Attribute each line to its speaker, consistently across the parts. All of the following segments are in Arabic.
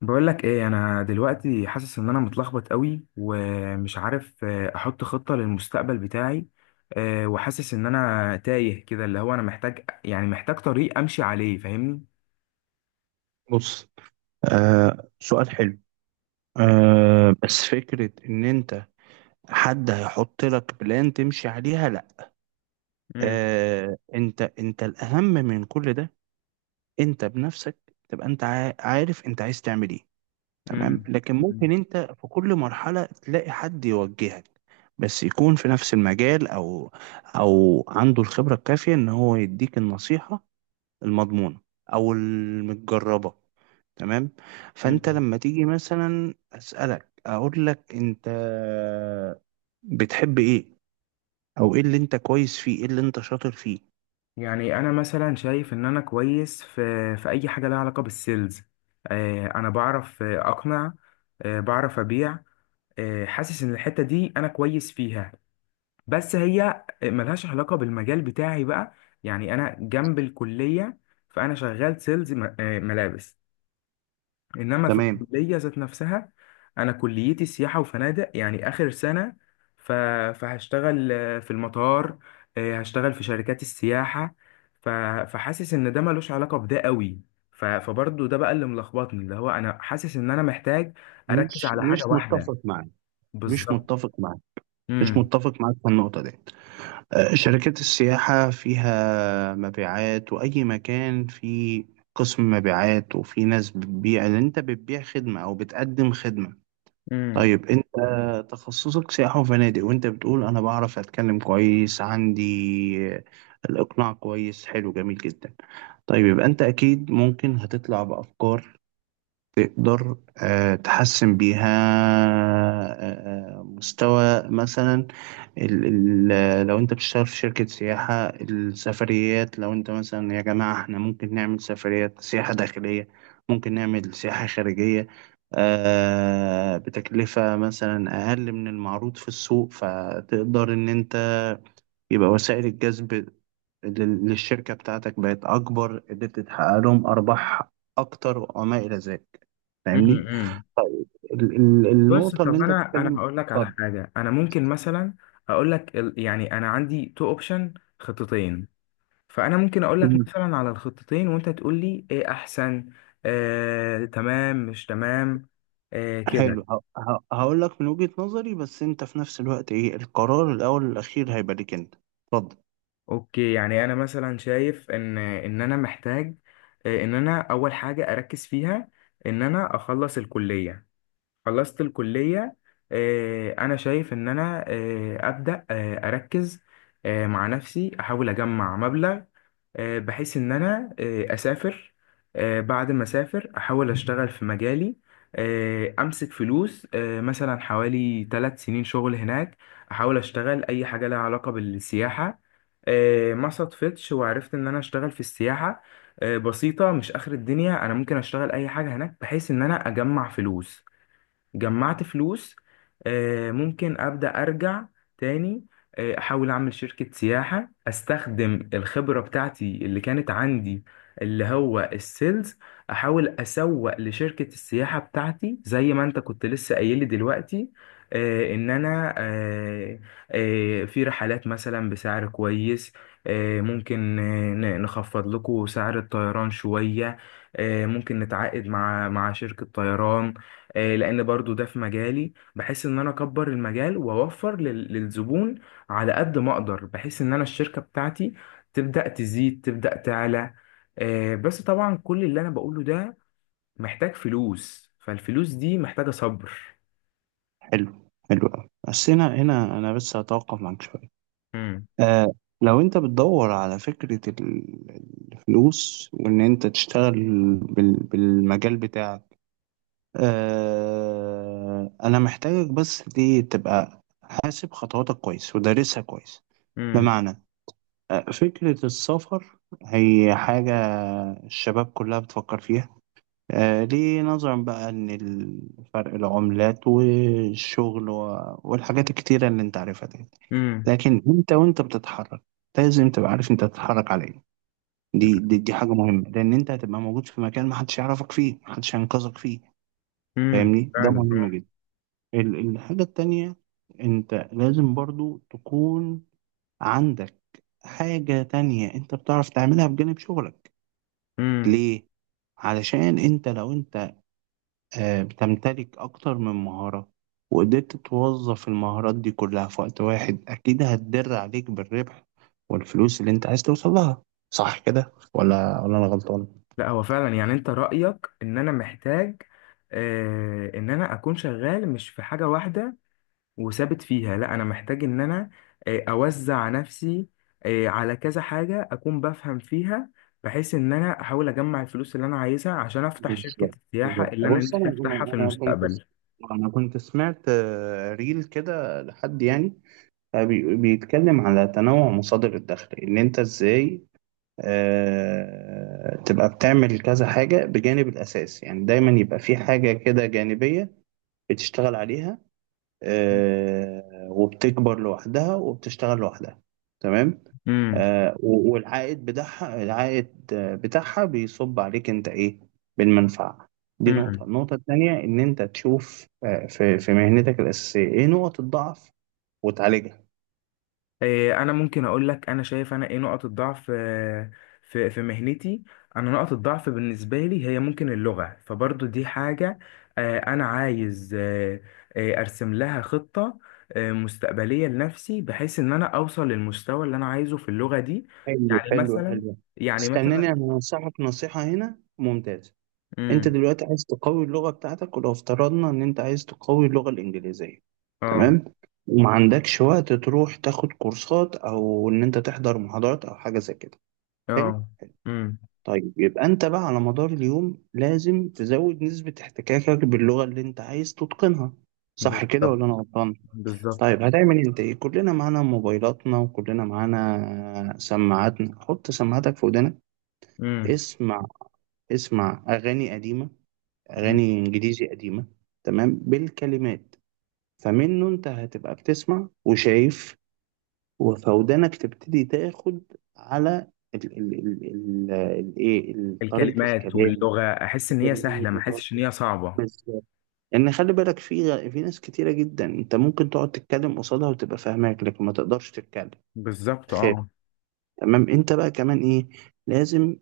Speaker 1: بقول لك ايه انا دلوقتي حاسس ان انا متلخبط قوي ومش عارف احط خطة للمستقبل بتاعي. وحاسس ان انا تايه كده اللي هو انا محتاج يعني محتاج طريق امشي عليه، فاهمني.
Speaker 2: بص. آه، سؤال حلو. بس فكرة ان انت حد هيحط لك بلان تمشي عليها، لا.
Speaker 1: مم.
Speaker 2: انت الاهم من كل ده. انت بنفسك تبقى انت عارف انت عايز تعمل ايه. تمام،
Speaker 1: مم.
Speaker 2: لكن
Speaker 1: مم.
Speaker 2: ممكن انت في كل مرحلة تلاقي حد يوجهك، بس يكون في نفس المجال او او عنده الخبرة الكافية ان هو يديك النصيحة المضمونة أو المتجربة. تمام. فأنت
Speaker 1: مم.
Speaker 2: لما تيجي مثلا أسألك، أقول لك أنت بتحب إيه، أو إيه اللي أنت كويس فيه، إيه اللي أنت شاطر فيه.
Speaker 1: يعني انا مثلا شايف ان انا كويس في اي حاجة لها علاقة بالسيلز. انا بعرف اقنع، بعرف ابيع. حاسس ان الحتة دي انا كويس فيها، بس هي ملهاش علاقة بالمجال بتاعي بقى. يعني أنا جنب الكلية، فأنا شغال سيلز ملابس. إنما في
Speaker 2: تمام.
Speaker 1: الكلية ذات نفسها، أنا كليتي سياحة وفنادق يعني آخر سنة. ف- فهشتغل في المطار، هشتغل في شركات السياحة. ف- فحاسس إن ده ملوش علاقة بده قوي. فبرضه ده بقى اللي ملخبطني، اللي هو أنا حاسس إن أنا محتاج أركز
Speaker 2: مش
Speaker 1: على
Speaker 2: مش
Speaker 1: حاجة واحدة
Speaker 2: متفق معاك، مش
Speaker 1: بالظبط.
Speaker 2: متفق معاك، مش
Speaker 1: امم.
Speaker 2: متفق معاك في النقطة دي. شركات السياحة فيها مبيعات، وأي مكان فيه قسم مبيعات، وفي ناس بتبيع، اللي أنت بتبيع خدمة أو بتقدم خدمة.
Speaker 1: امم.
Speaker 2: طيب انت، تخصصك سياحة وفنادق، وانت بتقول انا بعرف اتكلم كويس، عندي الاقناع كويس، حلو، جميل جدا. طيب يبقى انت اكيد ممكن هتطلع بافكار، تقدر تحسن بيها مستوى مثلا ال ال لو انت بتشتغل في شركة سياحة السفريات، لو انت مثلا يا جماعة احنا ممكن نعمل سفريات، سياحة داخلية، ممكن نعمل سياحة خارجية بتكلفة مثلا أقل من المعروض في السوق، فتقدر إن أنت يبقى وسائل الجذب للشركة بتاعتك بقت أكبر، قدرت تحقق لهم أرباح أكتر وما إلى ذلك. فاهمني؟
Speaker 1: امم. امم.
Speaker 2: طيب
Speaker 1: بص،
Speaker 2: النقطة اللي
Speaker 1: طب
Speaker 2: أنت
Speaker 1: انا
Speaker 2: بتتكلم،
Speaker 1: هقول لك على
Speaker 2: اتفضل.
Speaker 1: حاجه، انا ممكن مثلا اقول لك يعني انا عندي تو اوبشن، خطتين. فانا ممكن اقول لك
Speaker 2: مم.
Speaker 1: مثلا على الخطتين وانت تقول لي ايه احسن، تمام مش تمام،
Speaker 2: حلو،
Speaker 1: كده.
Speaker 2: هقول لك من وجهة نظري، بس أنت في نفس الوقت إيه، القرار الأول والأخير هيبقى ليك أنت. اتفضل.
Speaker 1: اوكي، يعني انا مثلا شايف ان انا محتاج، ان انا اول حاجه اركز فيها ان انا اخلص الكليه. خلصت الكلية، أنا شايف إن أنا أبدأ أركز مع نفسي، أحاول أجمع مبلغ بحيث إن أنا أسافر. بعد ما أسافر أحاول أشتغل في مجالي، أمسك فلوس مثلا حوالي 3 سنين شغل هناك. أحاول أشتغل أي حاجة لها علاقة بالسياحة، ما صدفتش وعرفت إن أنا أشتغل في السياحة، بسيطة، مش آخر الدنيا، أنا ممكن أشتغل أي حاجة هناك بحيث إن أنا أجمع فلوس. جمعت فلوس، ممكن أبدأ أرجع تاني، أحاول أعمل شركة سياحة، أستخدم الخبرة بتاعتي اللي كانت عندي، اللي هو السيلز. أحاول أسوق لشركة السياحة بتاعتي زي ما أنت كنت لسه قايل لي دلوقتي، إن أنا في رحلات مثلا بسعر كويس. ممكن نخفض لكم سعر الطيران شوية، ممكن نتعاقد مع شركة طيران. لان برضو ده في مجالي، بحيث ان انا اكبر المجال واوفر للزبون على قد ما اقدر، بحيث ان انا الشركة بتاعتي تبدأ تزيد، تبدأ تعلى. بس طبعا كل اللي انا بقوله ده محتاج فلوس، فالفلوس دي محتاجة صبر.
Speaker 2: حلو، حلو أوي، بس هنا هنا أنا بس هتوقف معاك شوية.
Speaker 1: امم.
Speaker 2: آه لو أنت بتدور على فكرة الفلوس وإن أنت تشتغل بالمجال بتاعك، أنا محتاجك بس دي تبقى حاسب خطواتك كويس ودارسها كويس.
Speaker 1: امم.
Speaker 2: بمعنى، فكرة السفر هي حاجة الشباب كلها بتفكر فيها، ليه؟ نظرا بقى إن فرق العملات والشغل والحاجات الكتيرة اللي أنت عارفها دي.
Speaker 1: امم.
Speaker 2: لكن أنت وأنت بتتحرك لازم تبقى عارف أنت بتتحرك على إيه. دي حاجة مهمة، لأن أنت هتبقى موجود في مكان محدش يعرفك فيه، محدش هينقذك فيه.
Speaker 1: امم،
Speaker 2: فاهمني؟ ده
Speaker 1: فعلا.
Speaker 2: مهم جدا. الحاجة التانية، أنت لازم برضو تكون عندك حاجة تانية انت بتعرف تعملها بجانب شغلك.
Speaker 1: امم
Speaker 2: ليه؟ علشان انت، لو انت بتمتلك اكتر من مهارة وقدرت توظف المهارات دي كلها في وقت واحد، اكيد هتدر عليك بالربح والفلوس اللي انت عايز توصل لها. صح كده ولا انا غلطان؟
Speaker 1: لا، هو فعلا، يعني انت رأيك ان انا محتاج ان انا اكون شغال مش في حاجة واحدة وثابت فيها، لا انا محتاج ان انا اوزع نفسي على كذا حاجة اكون بفهم فيها، بحيث ان انا احاول اجمع الفلوس اللي انا عايزها عشان افتح شركة
Speaker 2: بالظبط،
Speaker 1: السياحة
Speaker 2: بالظبط.
Speaker 1: اللي انا
Speaker 2: بص،
Speaker 1: نفسي افتحها في المستقبل.
Speaker 2: انا كنت سمعت ريل كده لحد يعني بيتكلم على تنوع مصادر الدخل، ان انت ازاي تبقى بتعمل كذا حاجة بجانب الأساس، يعني دايما يبقى في حاجة كده جانبية بتشتغل عليها وبتكبر لوحدها وبتشتغل لوحدها. تمام. والعائد بتاعها، العائد بتاعها بيصب عليك انت ايه، بالمنفعة. دي نقطة.
Speaker 1: امم
Speaker 2: النقطة التانية ان انت تشوف في مهنتك الأساسية ايه نقط الضعف وتعالجها.
Speaker 1: إيه، انا ممكن اقول لك، انا شايف انا ايه نقط الضعف في مهنتي. انا نقط الضعف بالنسبه لي هي ممكن اللغه، فبرضو دي حاجه انا عايز ارسم لها خطه مستقبليه لنفسي، بحيث ان انا اوصل للمستوى اللي انا عايزه في اللغه دي.
Speaker 2: حلو،
Speaker 1: يعني
Speaker 2: حلو،
Speaker 1: مثلا
Speaker 2: حلو.
Speaker 1: يعني
Speaker 2: استناني،
Speaker 1: مثلا
Speaker 2: انا هنصحك نصيحة هنا ممتازة. انت
Speaker 1: امم.
Speaker 2: دلوقتي عايز تقوي اللغة بتاعتك، ولو افترضنا ان انت عايز تقوي اللغة الانجليزية،
Speaker 1: اه.
Speaker 2: تمام، وما عندكش وقت تروح تاخد كورسات او ان انت تحضر محاضرات او حاجة زي كده. حلو.
Speaker 1: اه. امم.
Speaker 2: طيب يبقى انت بقى على مدار اليوم لازم تزود نسبة احتكاكك باللغة اللي انت عايز تتقنها. صح كده
Speaker 1: بالظبط.
Speaker 2: ولا انا غلطان؟
Speaker 1: بالظبط.
Speaker 2: طيب، هتعمل انت ايه؟ كلنا معانا موبايلاتنا وكلنا معانا سماعاتنا، حط سماعاتك في ودنك.
Speaker 1: امم
Speaker 2: اسمع، اسمع اغاني قديمة، أغاني إنجليزي قديمة، تمام، بالكلمات. فمنه أنت هتبقى بتسمع وشايف، وفودانك تبتدي تاخد على ال ال ال ال ال إيه، طريقة
Speaker 1: الكلمات
Speaker 2: الكلام،
Speaker 1: واللغه احس ان هي
Speaker 2: الكلمات،
Speaker 1: سهله، ما
Speaker 2: وتقعد
Speaker 1: احسش ان
Speaker 2: تسمع.
Speaker 1: هي صعبه.
Speaker 2: بس ان خلي بالك، في في ناس كتيره جدا انت ممكن تقعد تتكلم قصادها وتبقى فاهماك لكن ما تقدرش تتكلم،
Speaker 1: بالظبط.
Speaker 2: تخاف.
Speaker 1: اه.
Speaker 2: تمام. انت بقى كمان ايه، لازم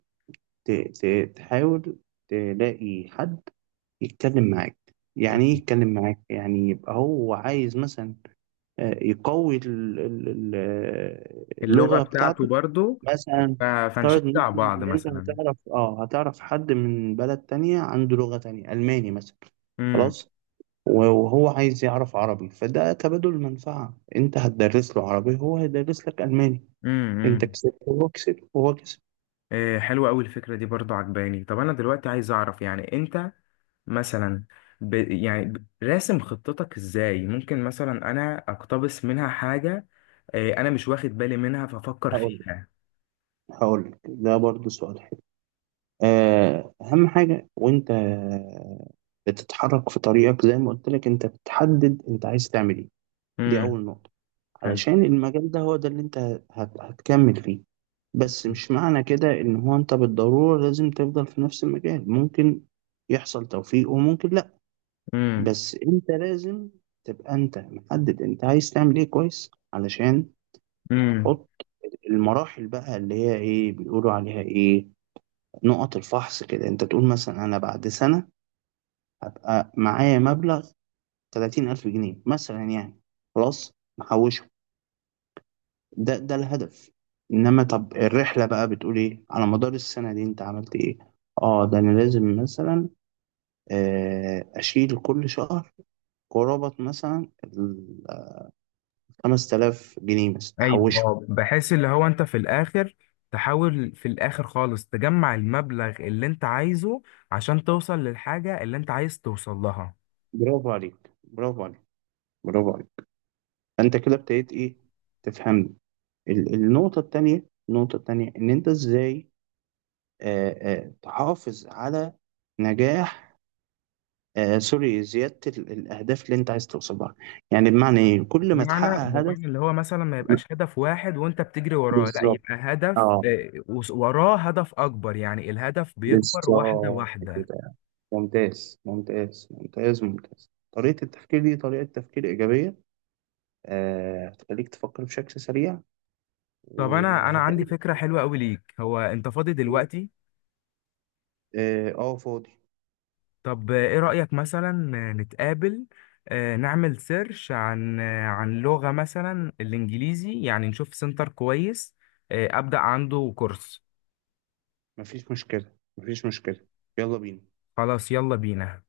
Speaker 2: تحاول تلاقي حد يتكلم معاك. يعني ايه يتكلم معاك؟ يعني يبقى هو عايز مثلا يقوي
Speaker 1: اللغة
Speaker 2: اللغة
Speaker 1: بتاعته
Speaker 2: بتاعته.
Speaker 1: برضو.
Speaker 2: مثلا
Speaker 1: ف-
Speaker 2: افترض ان
Speaker 1: فنشجع
Speaker 2: انت،
Speaker 1: بعض
Speaker 2: إنت
Speaker 1: مثلا.
Speaker 2: هتعرف، حد من بلد تانية عنده لغة تانية، ألماني مثلا،
Speaker 1: امم.
Speaker 2: خلاص، وهو عايز يعرف عربي، فده تبادل منفعة، انت هتدرس له عربي، هو هيدرس لك ألماني، انت
Speaker 1: امم.
Speaker 2: كسبت وهو كسب وهو كسب.
Speaker 1: إيه، حلوة أوي الفكرة دي برضو، عجباني. طب أنا دلوقتي عايز أعرف يعني أنت مثلا راسم خطتك إزاي، ممكن مثلا أنا أقتبس منها حاجة إيه أنا مش واخد بالي منها فأفكر
Speaker 2: هقول لك
Speaker 1: فيها.
Speaker 2: هقول لك ده برضه سؤال حلو. أهم حاجة وأنت بتتحرك في طريقك، زي ما قلت لك، أنت بتحدد أنت عايز تعمل إيه. دي
Speaker 1: امم.
Speaker 2: أول نقطة،
Speaker 1: حلو.
Speaker 2: علشان المجال ده هو ده اللي أنت هتكمل فيه. بس مش معنى كده إن هو أنت بالضرورة لازم تفضل في نفس المجال، ممكن يحصل توفيق وممكن لأ.
Speaker 1: امم.
Speaker 2: بس أنت لازم تبقى أنت محدد أنت عايز تعمل إيه كويس، علشان
Speaker 1: امم.
Speaker 2: تحط المراحل بقى اللي هي إيه بيقولوا عليها إيه، نقط الفحص كده. أنت تقول مثلا، أنا بعد سنة هبقى معايا مبلغ 30,000 جنيه مثلا، يعني خلاص محوشه. ده الهدف. إنما طب الرحلة بقى بتقول إيه، على مدار السنة دي أنت عملت إيه. آه، ده أنا لازم مثلا أشيل كل شهر قرابة مثلا ال 5,000 جنيه مثلا
Speaker 1: ايوه،
Speaker 2: أحوشه.
Speaker 1: اه، بحيث اللي هو انت في الاخر تحاول في الاخر خالص تجمع المبلغ اللي انت عايزه عشان توصل للحاجة اللي انت عايز توصل لها.
Speaker 2: برافو عليك، برافو عليك، برافو عليك. فأنت كده ابتديت إيه، تفهمني. النقطة التانية، النقطة التانية إن أنت إزاي تحافظ على نجاح. آه سوري، زيادة الأهداف اللي أنت عايز توصلها. يعني بمعنى إيه، كل ما
Speaker 1: بمعنى
Speaker 2: تحقق
Speaker 1: بمعنى
Speaker 2: هدف.
Speaker 1: اللي هو مثلا ما يبقاش هدف واحد وانت بتجري وراه، لا
Speaker 2: بالظبط،
Speaker 1: يبقى هدف
Speaker 2: اه،
Speaker 1: وراه هدف اكبر، يعني الهدف بيكبر واحدة
Speaker 2: بالظبط
Speaker 1: واحدة.
Speaker 2: كده. ممتاز، ممتاز، ممتاز، ممتاز، طريقة التفكير دي طريقة تفكير إيجابية. هتخليك تفكر بشكل سريع
Speaker 1: طب انا عندي
Speaker 2: وهتعمل.
Speaker 1: فكرة حلوة قوي ليك، هو انت فاضي دلوقتي؟
Speaker 2: اه، فاضي.
Speaker 1: طب ايه رأيك مثلا نتقابل، نعمل سيرش عن لغة مثلا الانجليزي، يعني نشوف سنتر كويس أبدأ عنده كورس.
Speaker 2: مفيش مشكلة، مفيش مشكلة. يلا بينا.
Speaker 1: خلاص، يلا بينا.